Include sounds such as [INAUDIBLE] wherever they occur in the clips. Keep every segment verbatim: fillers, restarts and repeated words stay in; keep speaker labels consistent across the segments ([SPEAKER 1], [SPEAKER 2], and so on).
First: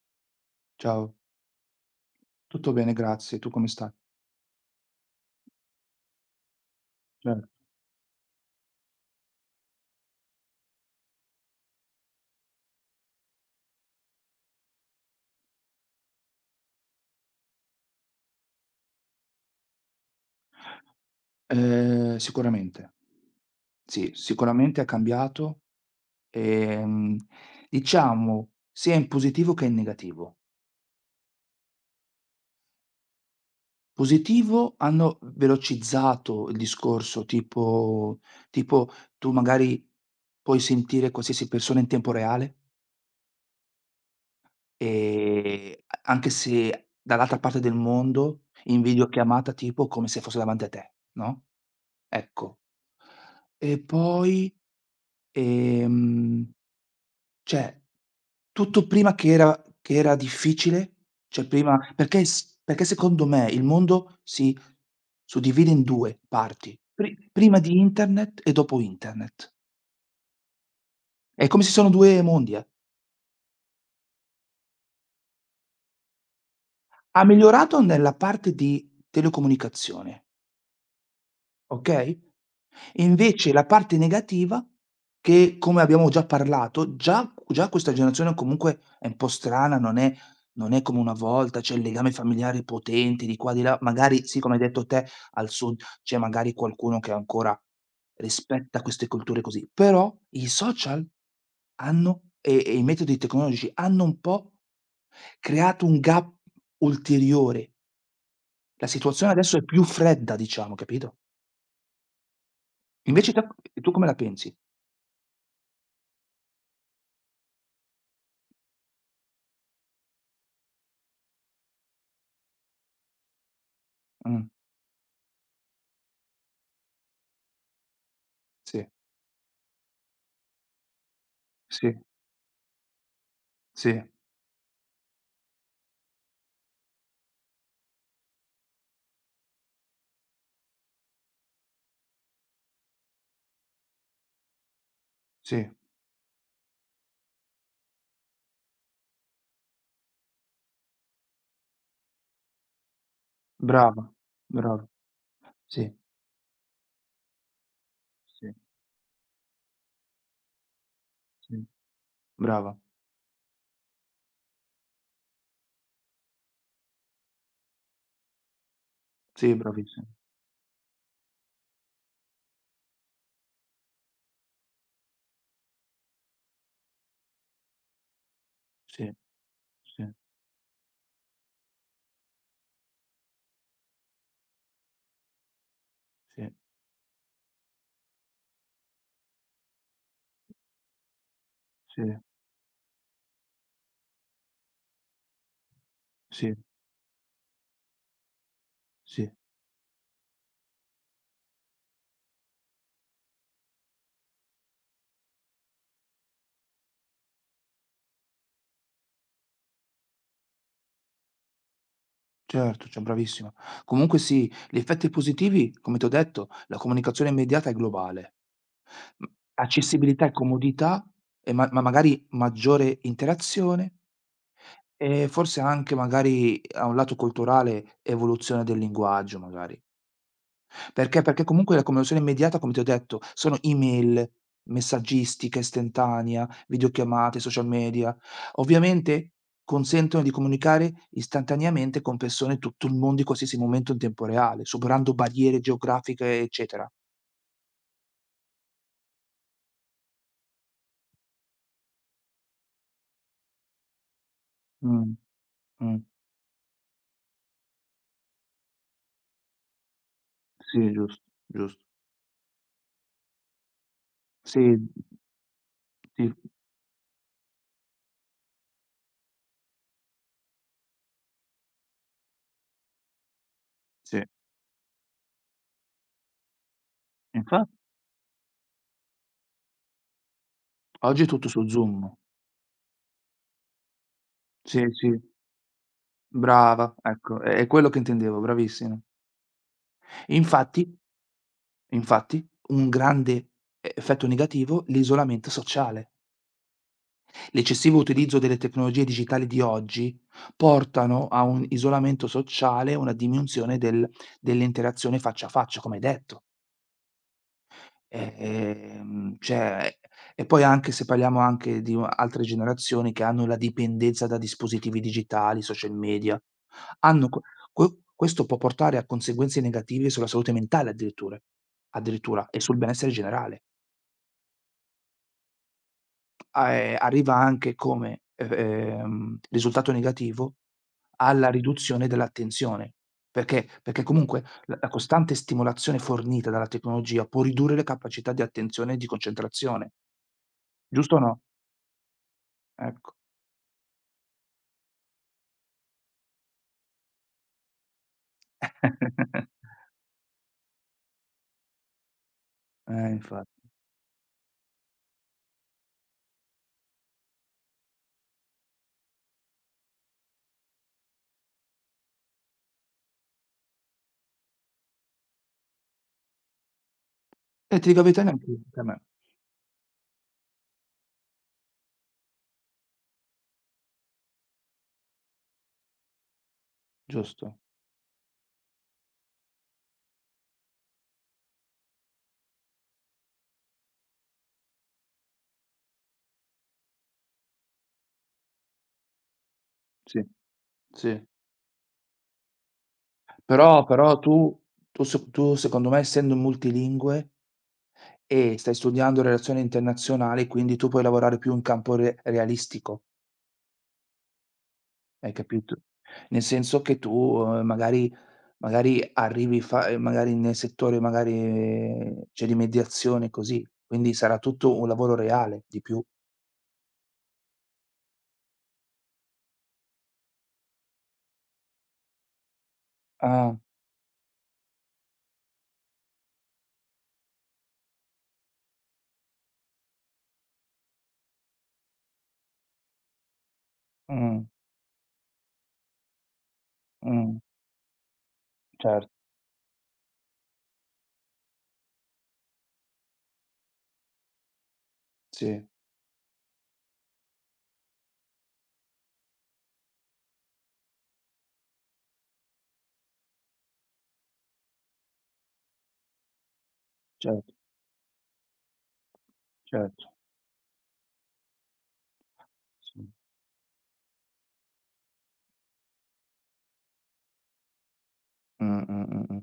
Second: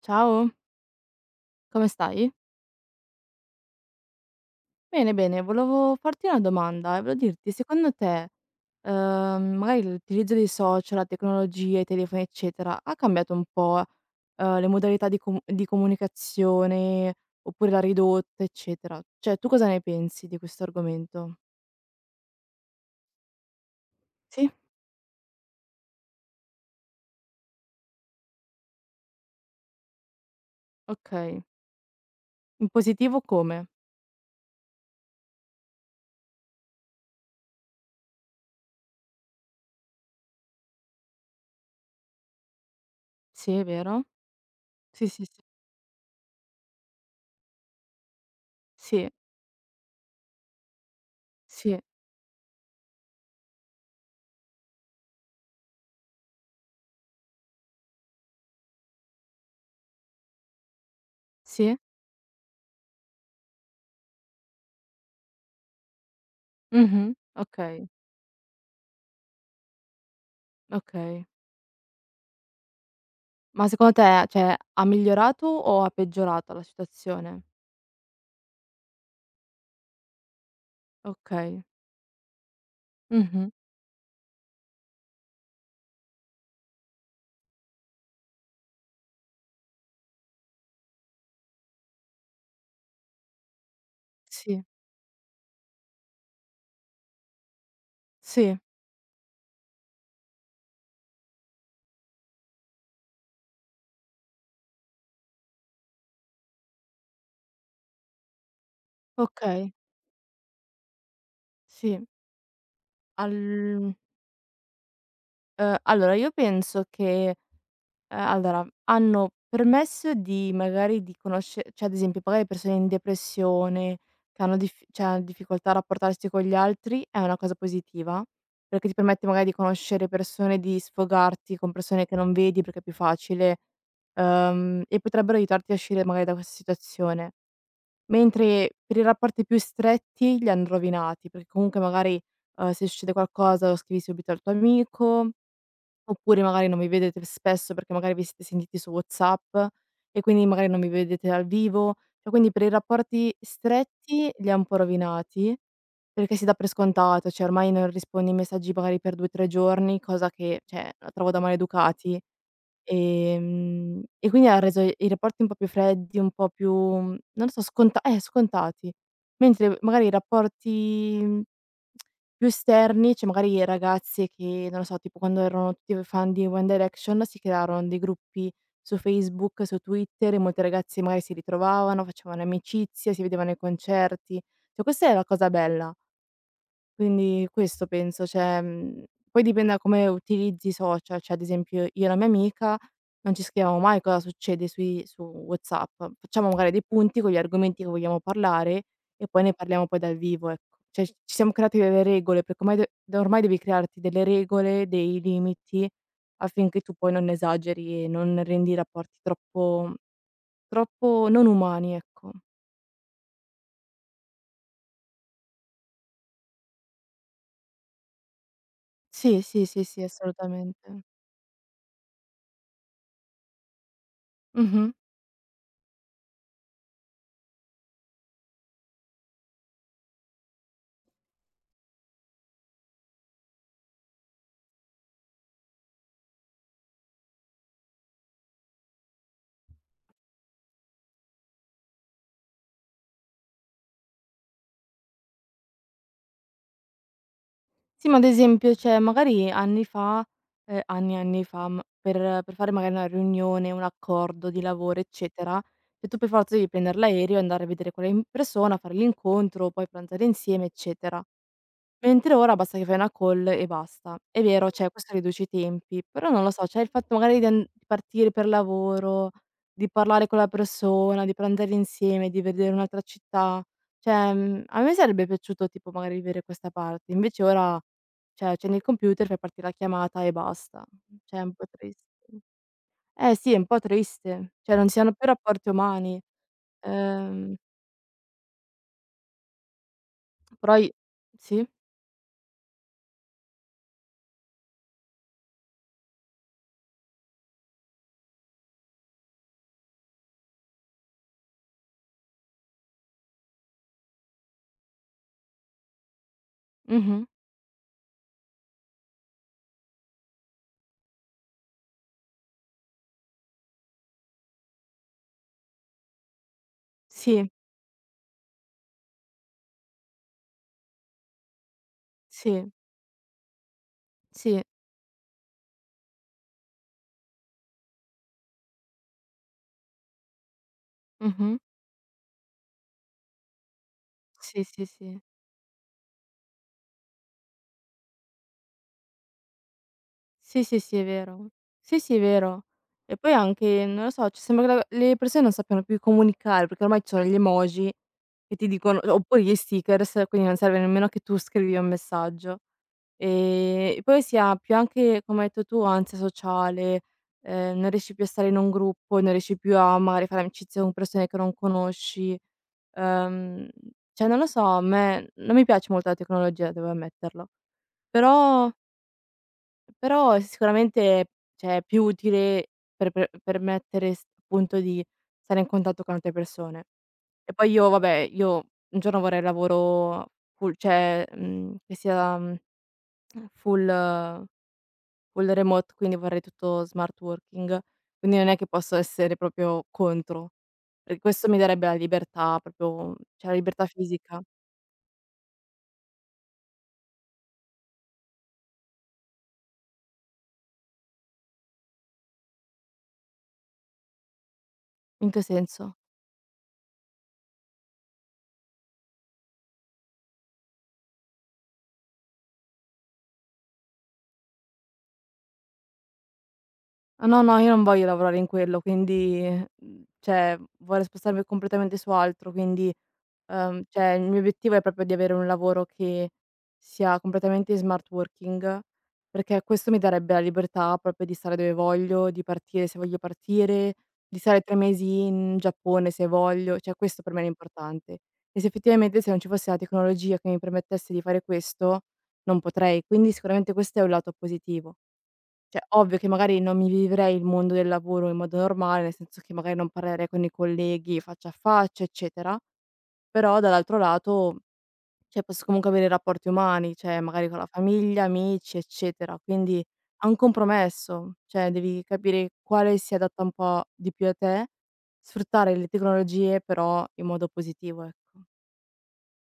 [SPEAKER 1] Ciao,
[SPEAKER 2] Ciao,
[SPEAKER 1] come stai?
[SPEAKER 2] tutto bene grazie, tu come stai?
[SPEAKER 1] Bene, bene, volevo farti una domanda e volevo
[SPEAKER 2] Certo.
[SPEAKER 1] dirti, secondo te, ehm, magari l'utilizzo dei social, la tecnologia, i telefoni, eccetera, ha cambiato un po', eh, le modalità di, com- di comunicazione oppure l'ha ridotta, eccetera? Cioè, tu cosa ne pensi di questo argomento?
[SPEAKER 2] Ehm, sicuramente. Sì,
[SPEAKER 1] Sì?
[SPEAKER 2] sicuramente ha cambiato, ehm, diciamo sia in positivo che in negativo.
[SPEAKER 1] Ok. In positivo come?
[SPEAKER 2] Positivo hanno velocizzato il discorso, tipo tipo tu magari puoi sentire qualsiasi persona in tempo reale,
[SPEAKER 1] Sì, è vero? Sì, sì, sì.
[SPEAKER 2] ehm, a anche se dall'altra parte del mondo, in
[SPEAKER 1] Sì,
[SPEAKER 2] videochiamata tipo come se fosse davanti a te, no,
[SPEAKER 1] sì,
[SPEAKER 2] ecco. E poi Ehm, cioè, tutto prima che era che era difficile, cioè
[SPEAKER 1] sì.
[SPEAKER 2] prima perché s perché secondo me il mondo si suddivide in due parti,
[SPEAKER 1] Mhm.
[SPEAKER 2] pri prima di
[SPEAKER 1] Ok,
[SPEAKER 2] internet e dopo internet.
[SPEAKER 1] ok.
[SPEAKER 2] È come se sono due mondi, eh.
[SPEAKER 1] Ma secondo te, cioè, ha migliorato o ha peggiorato la
[SPEAKER 2] Ha
[SPEAKER 1] situazione?
[SPEAKER 2] migliorato nella parte di telecomunicazione,
[SPEAKER 1] Okay.
[SPEAKER 2] okay? E
[SPEAKER 1] Mh-mh.
[SPEAKER 2] invece la parte negativa che, come abbiamo già parlato, già già questa generazione comunque è un po' strana, non è non è come una volta, c'è il legame familiare potente di qua di là, magari sì, come hai
[SPEAKER 1] Sì,
[SPEAKER 2] detto te, al sud c'è magari qualcuno che ancora
[SPEAKER 1] sì,
[SPEAKER 2] rispetta queste culture così, però i social hanno e e i metodi tecnologici hanno un po' creato un gap ulteriore. La situazione adesso è
[SPEAKER 1] okay,
[SPEAKER 2] più fredda diciamo, capito?
[SPEAKER 1] sì.
[SPEAKER 2] Invece
[SPEAKER 1] Al
[SPEAKER 2] te tu
[SPEAKER 1] uhm,
[SPEAKER 2] come la pensi?
[SPEAKER 1] allora io penso che Ehm, allora, hanno permesso di magari di conosce cioè ad esempio magari persone in depressione, che
[SPEAKER 2] Mh,
[SPEAKER 1] hanno dif cioè hanno difficoltà a rapportarsi con gli altri, è una cosa positiva,
[SPEAKER 2] sì.
[SPEAKER 1] perché ti permette magari di conoscere persone, di sfogarti con
[SPEAKER 2] Sì,
[SPEAKER 1] persone che non vedi perché è più facile,
[SPEAKER 2] sì,
[SPEAKER 1] ehm, e potrebbero aiutarti a uscire magari da questa situazione. Mentre per i rapporti più stretti li hanno rovinati, perché comunque magari, ehm, se succede qualcosa lo scrivi subito al tuo amico.
[SPEAKER 2] sì,
[SPEAKER 1] Oppure magari non vi vedete spesso perché magari vi siete sentiti su WhatsApp e quindi magari non vi vedete dal vivo. Cioè quindi per i rapporti
[SPEAKER 2] brava,
[SPEAKER 1] stretti li ha un po'
[SPEAKER 2] brava.
[SPEAKER 1] rovinati,
[SPEAKER 2] Sì,
[SPEAKER 1] perché si dà per scontato, cioè ormai non rispondi ai
[SPEAKER 2] sì,
[SPEAKER 1] messaggi magari per due, tre giorni, cosa che, cioè, la trovo da
[SPEAKER 2] sì,
[SPEAKER 1] maleducati.
[SPEAKER 2] brava.
[SPEAKER 1] Ehm, e quindi ha reso i rapporti un po' più freddi, un po' più, non lo so, sconta eh, scontati.
[SPEAKER 2] Sì,
[SPEAKER 1] Mentre
[SPEAKER 2] bravissima.
[SPEAKER 1] magari i rapporti, mhmm, più esterni, cioè magari ragazze che, non lo so, tipo quando erano tutti fan di One Direction si crearono dei gruppi su
[SPEAKER 2] Sì,
[SPEAKER 1] Facebook, su
[SPEAKER 2] sì,
[SPEAKER 1] Twitter e molte ragazze magari si ritrovavano, facevano amicizia, si vedevano ai concerti. Cioè questa è la cosa bella.
[SPEAKER 2] sì,
[SPEAKER 1] Quindi questo penso, cioè, mhmm, poi dipende da come utilizzi i social, cioè ad esempio
[SPEAKER 2] sì,
[SPEAKER 1] io e la mia amica non ci scriviamo mai cosa succede sui su WhatsApp. Facciamo
[SPEAKER 2] sì,
[SPEAKER 1] magari dei punti con gli argomenti che vogliamo parlare e
[SPEAKER 2] sì,
[SPEAKER 1] poi ne parliamo poi dal vivo, ecco. Cioè, ci siamo creati delle regole, perché ormai de ormai devi crearti delle regole, dei limiti affinché tu poi non esageri e non rendi i rapporti troppo troppo non umani, ecco.
[SPEAKER 2] certo, cioè bravissima. Comunque sì, gli effetti positivi, come t'ho detto, la comunicazione immediata è globale. Mh,
[SPEAKER 1] Sì, sì, sì, sì,
[SPEAKER 2] accessibilità e
[SPEAKER 1] assolutamente.
[SPEAKER 2] comodità e ma ma magari maggiore interazione
[SPEAKER 1] Mh-mh.
[SPEAKER 2] e forse anche magari a un lato culturale, evoluzione del linguaggio magari. Perché? Perché comunque la conversione immediata, come ti ho detto, sono email, messaggistica istantanea, videochiamate, social media. Ovviamente consentono di comunicare istantaneamente con persone in tutto il mondo in qualsiasi momento in tempo reale, superando barriere geografiche, eccetera.
[SPEAKER 1] Sì, ma ad esempio, cioè magari anni fa ehm, anni e anni fa, m per per fare magari una riunione, un accordo di lavoro,
[SPEAKER 2] Mh,
[SPEAKER 1] eccetera,
[SPEAKER 2] mh.
[SPEAKER 1] cioè tu per forza devi prendere l'aereo e andare a vedere quella in persona, fare l'incontro, poi pranzare insieme,
[SPEAKER 2] Sì,
[SPEAKER 1] eccetera.
[SPEAKER 2] giusto, giusto.
[SPEAKER 1] Mentre ora basta che fai una call e basta. È vero,
[SPEAKER 2] Sì,
[SPEAKER 1] cioè questo riduce i tempi, però
[SPEAKER 2] sì,
[SPEAKER 1] non lo so, cioè il fatto magari di an di partire per lavoro, di parlare con la persona, di pranzare insieme, di vedere un'altra città,
[SPEAKER 2] sì.
[SPEAKER 1] cioè, mhmm, a me sarebbe piaciuto tipo magari vivere questa parte, invece
[SPEAKER 2] Infa
[SPEAKER 1] ora, cioè accendi il computer, fai partire la chiamata e basta.
[SPEAKER 2] Oggi è
[SPEAKER 1] Cioè è
[SPEAKER 2] tutto
[SPEAKER 1] un po'
[SPEAKER 2] su
[SPEAKER 1] triste.
[SPEAKER 2] Zoom.
[SPEAKER 1] Eh sì, è un po' triste, cioè
[SPEAKER 2] Sì,
[SPEAKER 1] non ci
[SPEAKER 2] sì,
[SPEAKER 1] siano più rapporti umani.
[SPEAKER 2] brava, ecco,
[SPEAKER 1] Ehm,
[SPEAKER 2] è è quello che intendevo, bravissima.
[SPEAKER 1] però i
[SPEAKER 2] Infatti
[SPEAKER 1] sì.
[SPEAKER 2] E infatti, un grande e effetto negativo è l'isolamento sociale. L'eccessivo utilizzo delle tecnologie digitali di oggi portano a un isolamento sociale, una diminuzione del dell'interazione faccia a faccia, come hai detto.
[SPEAKER 1] Mh-mh.
[SPEAKER 2] E, ehm, cioè e poi anche se parliamo anche di u altre generazioni che hanno la dipendenza da dispositivi digitali, social media, hanno que
[SPEAKER 1] Sì,
[SPEAKER 2] que questo può portare a conseguenze negative sulla salute mentale addiritture addirittura e
[SPEAKER 1] sì,
[SPEAKER 2] sul benessere generale.
[SPEAKER 1] sì.
[SPEAKER 2] A ehm, Arriva anche come, e ehm, risultato negativo alla
[SPEAKER 1] Mh-mh.
[SPEAKER 2] riduzione dell'attenzione. Perché? Perché comunque
[SPEAKER 1] Sì,
[SPEAKER 2] la
[SPEAKER 1] sì,
[SPEAKER 2] la
[SPEAKER 1] sì.
[SPEAKER 2] costante stimolazione fornita dalla tecnologia può ridurre le capacità di attenzione e di concentrazione,
[SPEAKER 1] Sì, sì, sì, è
[SPEAKER 2] giusto o no?
[SPEAKER 1] vero. Sì, sì, è vero.
[SPEAKER 2] Ecco.
[SPEAKER 1] E poi anche, non lo so, cioè sembra che la le persone non sappiano più comunicare, perché ormai ci sono gli emoji che ti dicono oppure gli
[SPEAKER 2] [LAUGHS]
[SPEAKER 1] stickers, quindi non serve nemmeno che tu scrivi un messaggio.
[SPEAKER 2] Eh, infatti.
[SPEAKER 1] Ehm, e poi si ha più anche, come hai detto tu, ansia sociale, ehm, non riesci più a stare in un gruppo, non riesci più a magari fare amicizia con persone che non conosci. Ehm, cioè non lo so, a me non mi piace molto la tecnologia, devo ammetterlo.
[SPEAKER 2] Eh, ti dico la verità neanch'io,
[SPEAKER 1] Però
[SPEAKER 2] anche a me,
[SPEAKER 1] Però è sicuramente, cioè, è più utile per per permettere s appunto di stare in contatto con altre persone. E
[SPEAKER 2] giusto.
[SPEAKER 1] poi io vabbè, io un giorno vorrei lavoro full cioè, mhmm, che sia, mhmm, full eh, full remote, quindi vorrei tutto smart working, quindi non è che posso essere proprio
[SPEAKER 2] Sì,
[SPEAKER 1] contro, perché
[SPEAKER 2] sì.
[SPEAKER 1] questo mi darebbe la libertà proprio cioè la
[SPEAKER 2] Però
[SPEAKER 1] libertà
[SPEAKER 2] però tu
[SPEAKER 1] fisica.
[SPEAKER 2] tu se tu secondo me essendo multilingue e stai studiando relazioni internazionali, quindi tu puoi lavorare più in campo re realistico.
[SPEAKER 1] In
[SPEAKER 2] Hai
[SPEAKER 1] che
[SPEAKER 2] capito?
[SPEAKER 1] senso?
[SPEAKER 2] Nel senso che tu, ehm, magari magari arrivi fa ehm, magari nel settore magari, ehm, c'è di mediazione così, quindi sarà tutto un lavoro reale di più.
[SPEAKER 1] Ah, no, no, io non voglio lavorare in quello, quindi, mhmm, cioè vorrei spostarmi completamente su altro, quindi,
[SPEAKER 2] Ah,
[SPEAKER 1] uhm, cioè il mio obiettivo è proprio di avere un lavoro che sia completamente in smart working, perché questo mi darebbe la libertà proprio di stare dove voglio, di partire se voglio partire, di
[SPEAKER 2] mh,
[SPEAKER 1] stare tre mesi in Giappone se voglio, cioè questo per
[SPEAKER 2] mh,
[SPEAKER 1] me è l'importante. E se
[SPEAKER 2] cer
[SPEAKER 1] effettivamente, se non ci fosse la tecnologia che mi permettesse di fare questo, non potrei, quindi sicuramente questo è un lato positivo.
[SPEAKER 2] sì,
[SPEAKER 1] Cioè, ovvio che magari non mi vivrei il mondo del lavoro in modo normale, nel senso che magari non parlerei con i colleghi faccia a faccia, eccetera, però dall'altro lato, cioè, posso comunque avere rapporti umani, cioè magari
[SPEAKER 2] certo,
[SPEAKER 1] con la famiglia, amici, eccetera. Quindi
[SPEAKER 2] certo,
[SPEAKER 1] è un compromesso, cioè devi capire quale
[SPEAKER 2] sì.
[SPEAKER 1] si adatta un po' di più a te, sfruttare le tecnologie però in modo positivo, ecco.
[SPEAKER 2] Mh, mh, mh, mh.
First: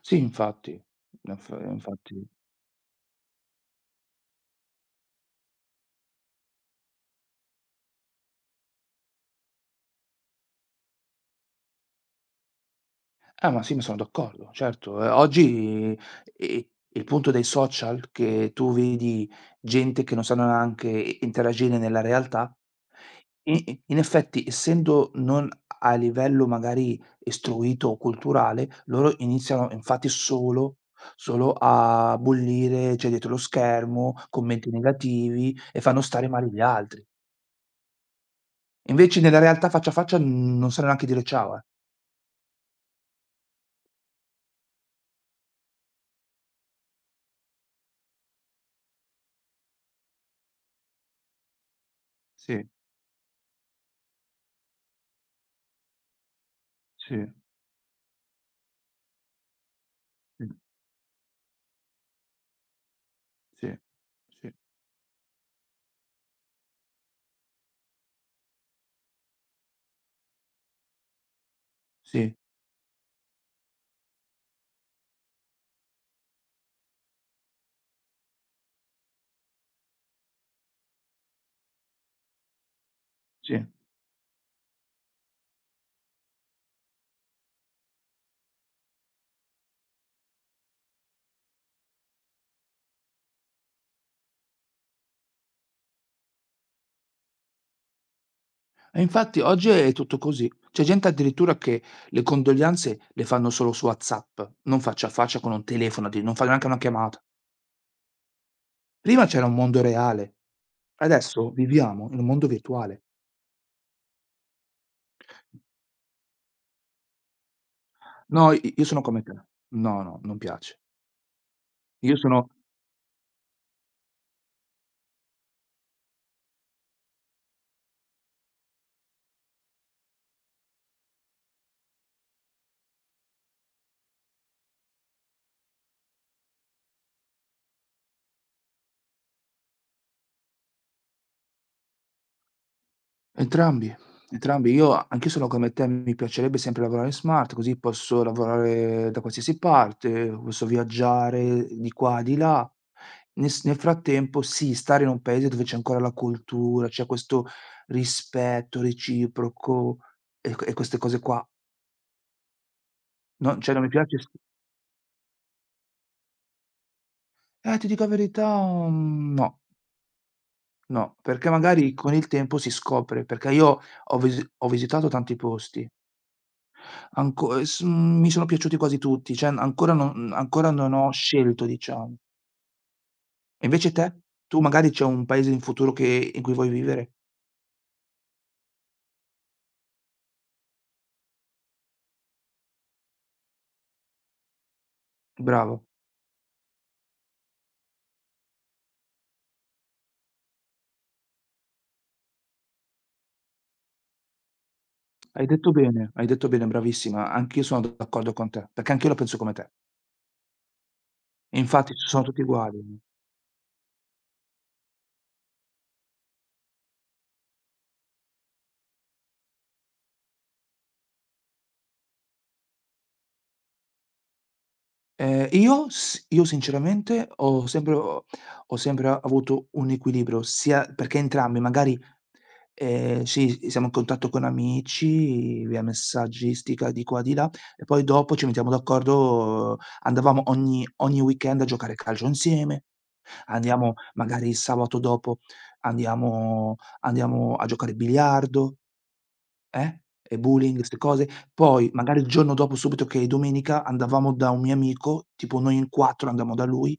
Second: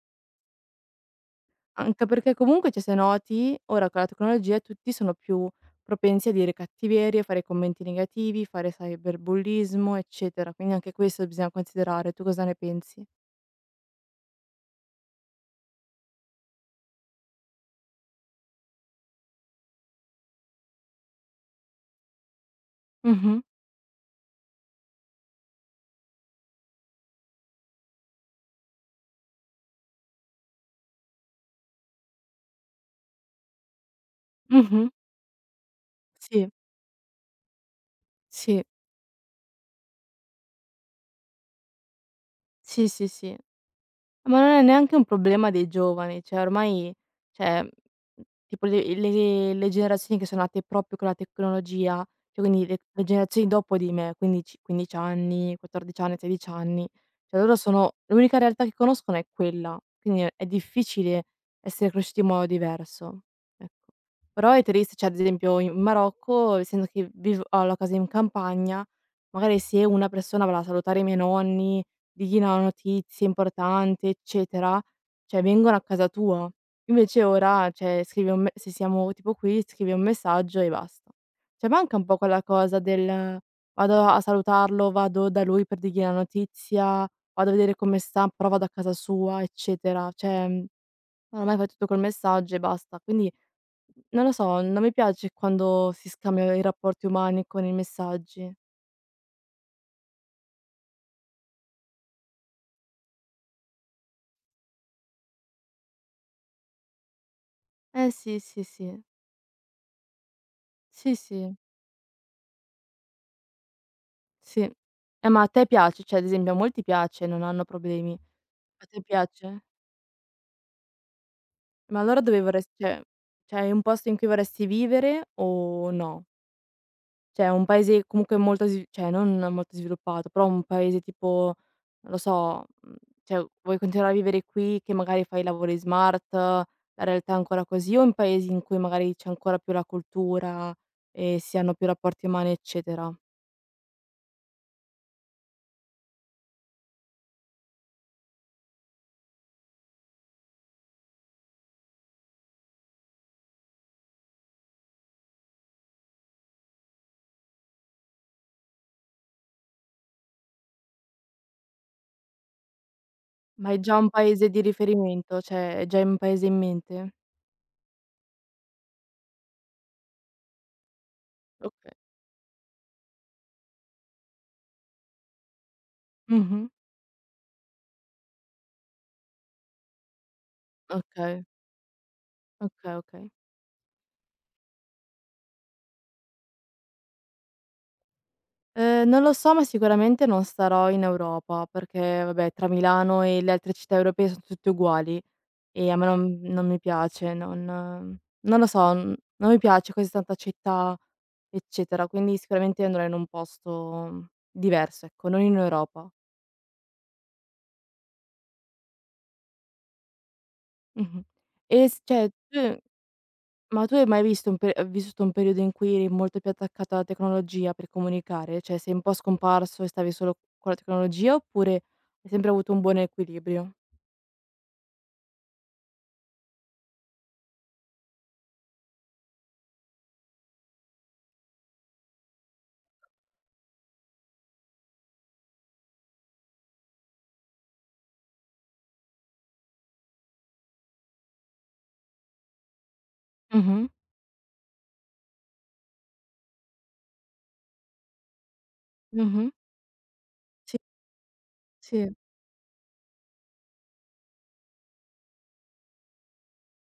[SPEAKER 2] Sì, infatti, inf
[SPEAKER 1] Anche
[SPEAKER 2] infatti.
[SPEAKER 1] perché comunque, cioè, se noti, ora con la tecnologia tutti sono più propensi a dire cattiverie, fare commenti negativi, fare cyberbullismo, eccetera. Quindi anche questo bisogna considerare. Tu cosa ne pensi?
[SPEAKER 2] Ah, ma sì, ma sono d'accordo, certo. Ehm, oggi, i il punto dei social, che tu vedi gente che non sanno neanche i interagire nella realtà,
[SPEAKER 1] Mh-mh,
[SPEAKER 2] i i in effetti, essendo non a livello magari istruito o culturale, loro iniziano infatti solo solo a bollire, cioè dietro lo schermo, commenti
[SPEAKER 1] mh-mh.
[SPEAKER 2] negativi e fanno stare male
[SPEAKER 1] Sì,
[SPEAKER 2] gli altri.
[SPEAKER 1] sì,
[SPEAKER 2] Invece nella realtà faccia a faccia, non sanno neanche dire ciao, eh.
[SPEAKER 1] sì, sì, sì. Ma non è neanche un problema dei giovani, cioè ormai, cioè, mhmm, tipo le le le generazioni che sono nate proprio con la tecnologia, cioè quindi
[SPEAKER 2] Sì,
[SPEAKER 1] le le generazioni dopo di me, quindici 15 anni, quattordici anni, sedici anni,
[SPEAKER 2] sì,
[SPEAKER 1] cioè loro sono l'unica realtà che conoscono è quella, quindi è
[SPEAKER 2] mh,
[SPEAKER 1] difficile essere cresciuti in modo diverso,
[SPEAKER 2] sì,
[SPEAKER 1] ecco.
[SPEAKER 2] sì.
[SPEAKER 1] Però è triste, cioè ad esempio in Marocco, essendo che vivo ho la casa in campagna, magari se una persona va a salutare i miei nonni
[SPEAKER 2] Sì,
[SPEAKER 1] di no, notizie importanti, eccetera, cioè vengono a casa tua. Invece ora, cioè, scrivi un me se siamo tipo qui, scrivi un messaggio e basta. Cioè manca un po' quella cosa del:
[SPEAKER 2] sì.
[SPEAKER 1] "Vado a salutarlo, vado da lui per dirgli la notizia, vado a vedere come sta, però vado a casa sua", eccetera. Cioè, mhmm, ormai fai tutto col messaggio e basta. Quindi, non lo so, non mi piace quando si scambiano i rapporti umani con i messaggi.
[SPEAKER 2] E infatti oggi è tutto così. C'è gente addirittura che le condoglianze le fanno solo su WhatsApp, non faccia a faccia con un telefono, addi non fa neanche una chiamata.
[SPEAKER 1] Eh sì, sì, sì.
[SPEAKER 2] Prima c'era un mondo reale,
[SPEAKER 1] Sì,
[SPEAKER 2] adesso
[SPEAKER 1] sì.
[SPEAKER 2] viviamo in un mondo virtuale.
[SPEAKER 1] Sì. Eh, ma a te piace? Cioè, ad esempio a molti piace, non hanno problemi.
[SPEAKER 2] No, i io
[SPEAKER 1] A te
[SPEAKER 2] sono come te.
[SPEAKER 1] piace?
[SPEAKER 2] No, no, non piace.
[SPEAKER 1] Ma
[SPEAKER 2] Io
[SPEAKER 1] allora dove
[SPEAKER 2] sono
[SPEAKER 1] vorresti cioè cioè è un posto in cui vorresti vivere o no? Cioè un paese comunque molto svi cioè non molto sviluppato, però un paese tipo, non lo so, mhmm, cioè vuoi continuare a vivere qui che magari fai i lavori smart, la realtà è ancora così o in paesi in cui magari c'è ancora più la cultura e si hanno più rapporti umani, eccetera?
[SPEAKER 2] Entrambi, entrambi. Io Anch'io sono come te, mi piacerebbe sempre lavorare in smart, così posso lavorare da qualsiasi parte, posso viaggiare di qua, di là. Nel s nel frattempo sì, stare in un paese dove c'è ancora la cultura, c'è questo rispetto reciproco e q e queste cose qua. Non
[SPEAKER 1] Ma
[SPEAKER 2] Cioè
[SPEAKER 1] è
[SPEAKER 2] non mi
[SPEAKER 1] già un
[SPEAKER 2] piace s
[SPEAKER 1] paese di riferimento? Cioè, è già un paese in mente?
[SPEAKER 2] eh, ti dico la verità, mhmm, no, no, perché
[SPEAKER 1] Okay.
[SPEAKER 2] magari con il tempo si scopre, perché io ho visi ho visitato tanti posti.
[SPEAKER 1] Mh-mh.
[SPEAKER 2] Anco ehm, s mhmm, mi sono piaciuti quasi tutti, cioè ancora non ancora non ho
[SPEAKER 1] Okay,
[SPEAKER 2] scelto diciamo.
[SPEAKER 1] okay, okay.
[SPEAKER 2] E invece te? Tu magari c'è un paese in futuro che in cui vuoi vivere?
[SPEAKER 1] Ehm, non lo so, ma sicuramente non sarò in Europa, perché vabbè tra Milano e le altre città europee son tutte uguali
[SPEAKER 2] Bravo,
[SPEAKER 1] e a me non non mi piace, non non lo so, n non mi piace così tanta città, eccetera, quindi sicuramente andrò in un posto diverso, ecco, non
[SPEAKER 2] hai
[SPEAKER 1] in
[SPEAKER 2] detto
[SPEAKER 1] Europa.
[SPEAKER 2] bene, hai detto bene, bravissima. Anch'io sono d'accordo con te, perché anch'io la penso come te.
[SPEAKER 1] Mh-mh.
[SPEAKER 2] E
[SPEAKER 1] E
[SPEAKER 2] infatti
[SPEAKER 1] s
[SPEAKER 2] ci sono
[SPEAKER 1] cioè
[SPEAKER 2] tutti
[SPEAKER 1] tu
[SPEAKER 2] uguali.
[SPEAKER 1] Ma tu hai mai visto un pe ehm, vissuto un periodo in cui eri molto più attaccato alla tecnologia per comunicare? Cioè, sei un po' scomparso e stavi solo con la tecnologia, oppure hai sempre avuto un buon equilibrio?
[SPEAKER 2] Ehm, io s io sinceramente ho sempre ho ho sempre avuto un equilibrio, sia perché entrambi magari Ehm, sì, siamo in contatto con amici, via messaggistica di qua, di là, e poi dopo ci mettiamo d'accordo andavamo ogni ogni weekend a giocare a calcio insieme,
[SPEAKER 1] Mh-mh.
[SPEAKER 2] andiamo magari il sabato dopo andiamo andiamo a giocare a biliardo,
[SPEAKER 1] Mh-mh.
[SPEAKER 2] eh, e
[SPEAKER 1] Sì,
[SPEAKER 2] bowling, 'ste cose. Poi
[SPEAKER 1] sì.
[SPEAKER 2] magari il giorno dopo subito che è domenica, andavamo da un mio amico, tipo noi in quattro andammo da lui,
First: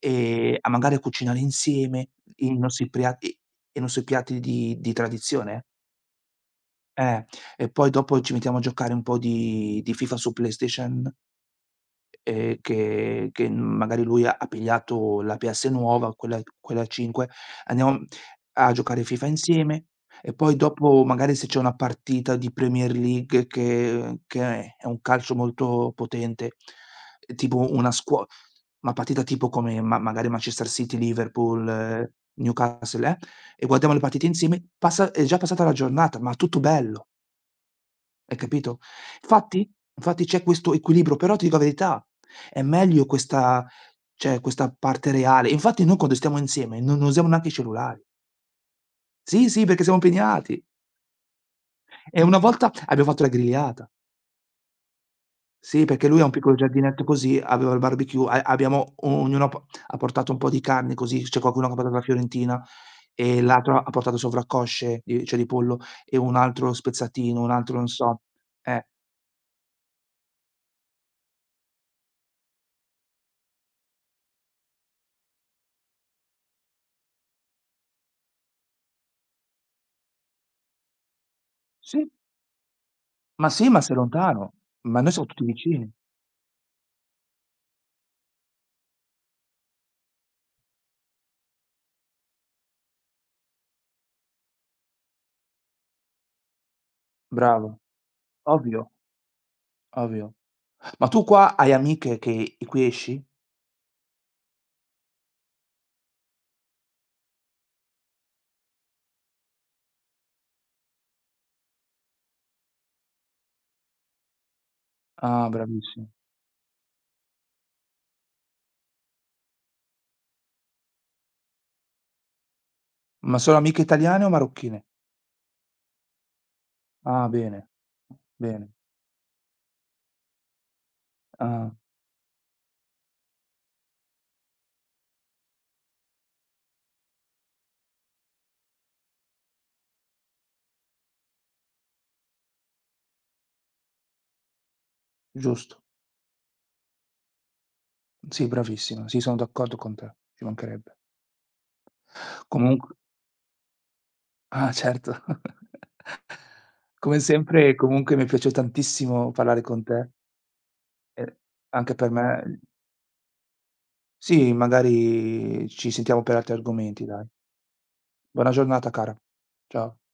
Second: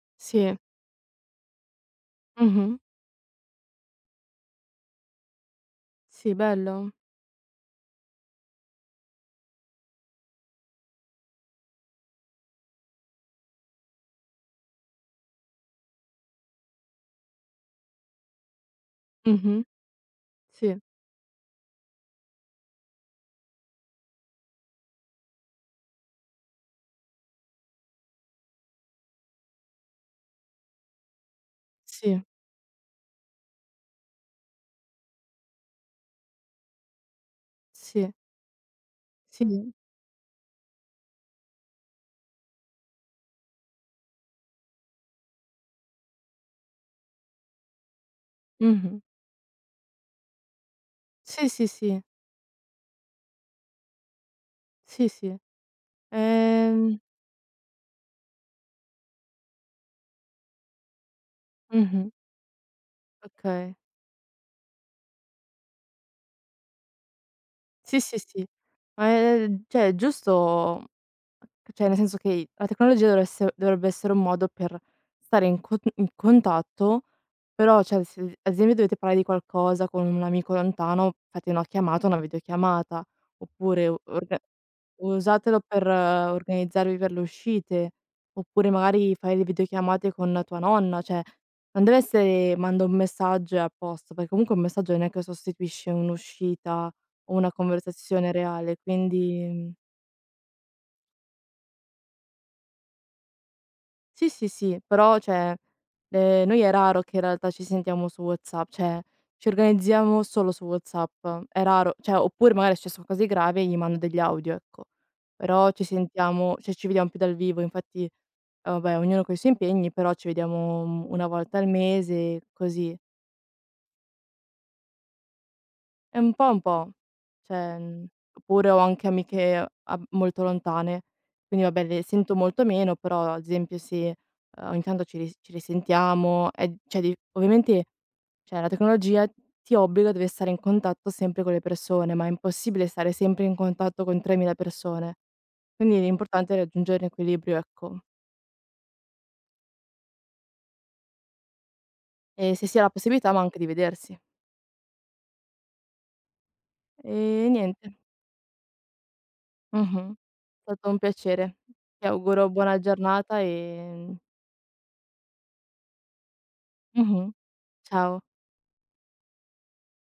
[SPEAKER 2] ehm,
[SPEAKER 1] Sì.
[SPEAKER 2] a magari a cucinare insieme i
[SPEAKER 1] Mh-mh.
[SPEAKER 2] nostri pria i i nostri piatti di di tradizione. Eh.
[SPEAKER 1] Sì, bello.
[SPEAKER 2] Eh, e poi dopo ci mettiamo a giocare un po' di di FIFA su PlayStation, ehm, che che magari lui ha ha pigliato la P S nuova, quella quella cinque, andiamo a giocare FIFA
[SPEAKER 1] Mh-mh.
[SPEAKER 2] insieme e poi
[SPEAKER 1] Sì.
[SPEAKER 2] dopo magari se c'è una partita di Premier League che che è un calcio molto potente, eh, tipo una squo una partita tipo come ma magari Manchester City, Liverpool, eh,
[SPEAKER 1] Sì,
[SPEAKER 2] Newcastle, eh, e guardiamo le partite insieme, passa è già passata la giornata, ma tutto bello.
[SPEAKER 1] sì.
[SPEAKER 2] Hai capito? Infatti
[SPEAKER 1] Sì.
[SPEAKER 2] infatti c'è questo equilibrio, però ti dico la verità, è meglio questa cioè questa parte reale. Infatti noi quando stiamo insieme non usiamo neanche i cellulari.
[SPEAKER 1] Mh-mh.
[SPEAKER 2] Sì, sì, perché siamo impegnati.
[SPEAKER 1] Sì, sì, sì.
[SPEAKER 2] E una volta abbiamo fatto la grigliata.
[SPEAKER 1] Sì, sì.
[SPEAKER 2] Sì, perché lui ha un piccolo
[SPEAKER 1] Ehm,
[SPEAKER 2] giardinetto così, aveva il barbecue, a abbiamo ognuno ha po ha portato un po' di carne così, c'è qualcuno che ha portato la
[SPEAKER 1] mh-mh.
[SPEAKER 2] fiorentina e l'altro
[SPEAKER 1] Okay.
[SPEAKER 2] ha portato sovraccosce di cioè di pollo e un altro spezzatino, un altro non
[SPEAKER 1] Sì, sì,
[SPEAKER 2] so.
[SPEAKER 1] sì.
[SPEAKER 2] Eh,
[SPEAKER 1] Ma è cioè è giusto cioè nel senso che i la tecnologia dovre esse dovrebbe essere un modo per stare in con in contatto, però cioè se ad esempio dovete parlare di qualcosa con un amico lontano, fate una chiamata,
[SPEAKER 2] sì.
[SPEAKER 1] una videochiamata,
[SPEAKER 2] Ma sì, ma
[SPEAKER 1] oppure
[SPEAKER 2] sei
[SPEAKER 1] orga
[SPEAKER 2] lontano, ma noi siamo tutti
[SPEAKER 1] usatelo per
[SPEAKER 2] vicini.
[SPEAKER 1] organizzarvi per le uscite, oppure magari fai le videochiamate con tua nonna, cioè non deve essere manda un messaggio e a posto, perché comunque un messaggio non è che sostituisce un'uscita o una
[SPEAKER 2] Bravo,
[SPEAKER 1] conversazione reale,
[SPEAKER 2] ovvio,
[SPEAKER 1] quindi. mhmm,
[SPEAKER 2] ovvio. Ma tu qua hai amiche che di qui esci?
[SPEAKER 1] Sì, sì, sì, però cioè, ehm, noi è raro che in realtà ci sentiamo su WhatsApp, cioè ci organizziamo solo su WhatsApp. È raro cioè, oppure magari è successo qualcosa di grave e gli mando degli audio, ecco.
[SPEAKER 2] Ah,
[SPEAKER 1] Però ci
[SPEAKER 2] bravissimo.
[SPEAKER 1] sentiamo cioè ci vediamo più dal vivo, infatti, eh, vabbè, ognuno coi suoi impegni, però ci vediamo, mhmm, una volta al mese, così.
[SPEAKER 2] Ma sono amiche italiane o marocchine?
[SPEAKER 1] È un po', un po'.
[SPEAKER 2] Ah, bene,
[SPEAKER 1] Cioè, mhmm, oppure
[SPEAKER 2] bene.
[SPEAKER 1] ho anche amiche a molto lontane, quindi
[SPEAKER 2] Ah,
[SPEAKER 1] vabbè le sento molto meno, però ad esempio se, uhm, ogni tanto ci ris ci risentiamo, è cioè di ovviamente, cioè la tecnologia ti obbliga a dover stare in contatto sempre con le persone, ma è impossibile stare sempre in contatto con tremila persone.
[SPEAKER 2] giusto.
[SPEAKER 1] Quindi l'importante è raggiungere un equilibrio, ecco.
[SPEAKER 2] Sì, bravissima. Sì, sono d'accordo con te, ci mancherebbe.
[SPEAKER 1] E se si ha
[SPEAKER 2] Comunque
[SPEAKER 1] la possibilità, ma anche di vedersi.
[SPEAKER 2] ah, certo. [LAUGHS]
[SPEAKER 1] E
[SPEAKER 2] Come sempre,
[SPEAKER 1] niente.
[SPEAKER 2] comunque mi è piaciuto tantissimo parlare con te
[SPEAKER 1] Mh-mh. È stato un
[SPEAKER 2] e
[SPEAKER 1] piacere.
[SPEAKER 2] anche
[SPEAKER 1] Ti
[SPEAKER 2] per
[SPEAKER 1] auguro
[SPEAKER 2] me.
[SPEAKER 1] buona giornata, ehm
[SPEAKER 2] Sì, magari ci sentiamo per altri argomenti, dai.
[SPEAKER 1] Mh-mh. Ciao.
[SPEAKER 2] Buona giornata cara. Ciao.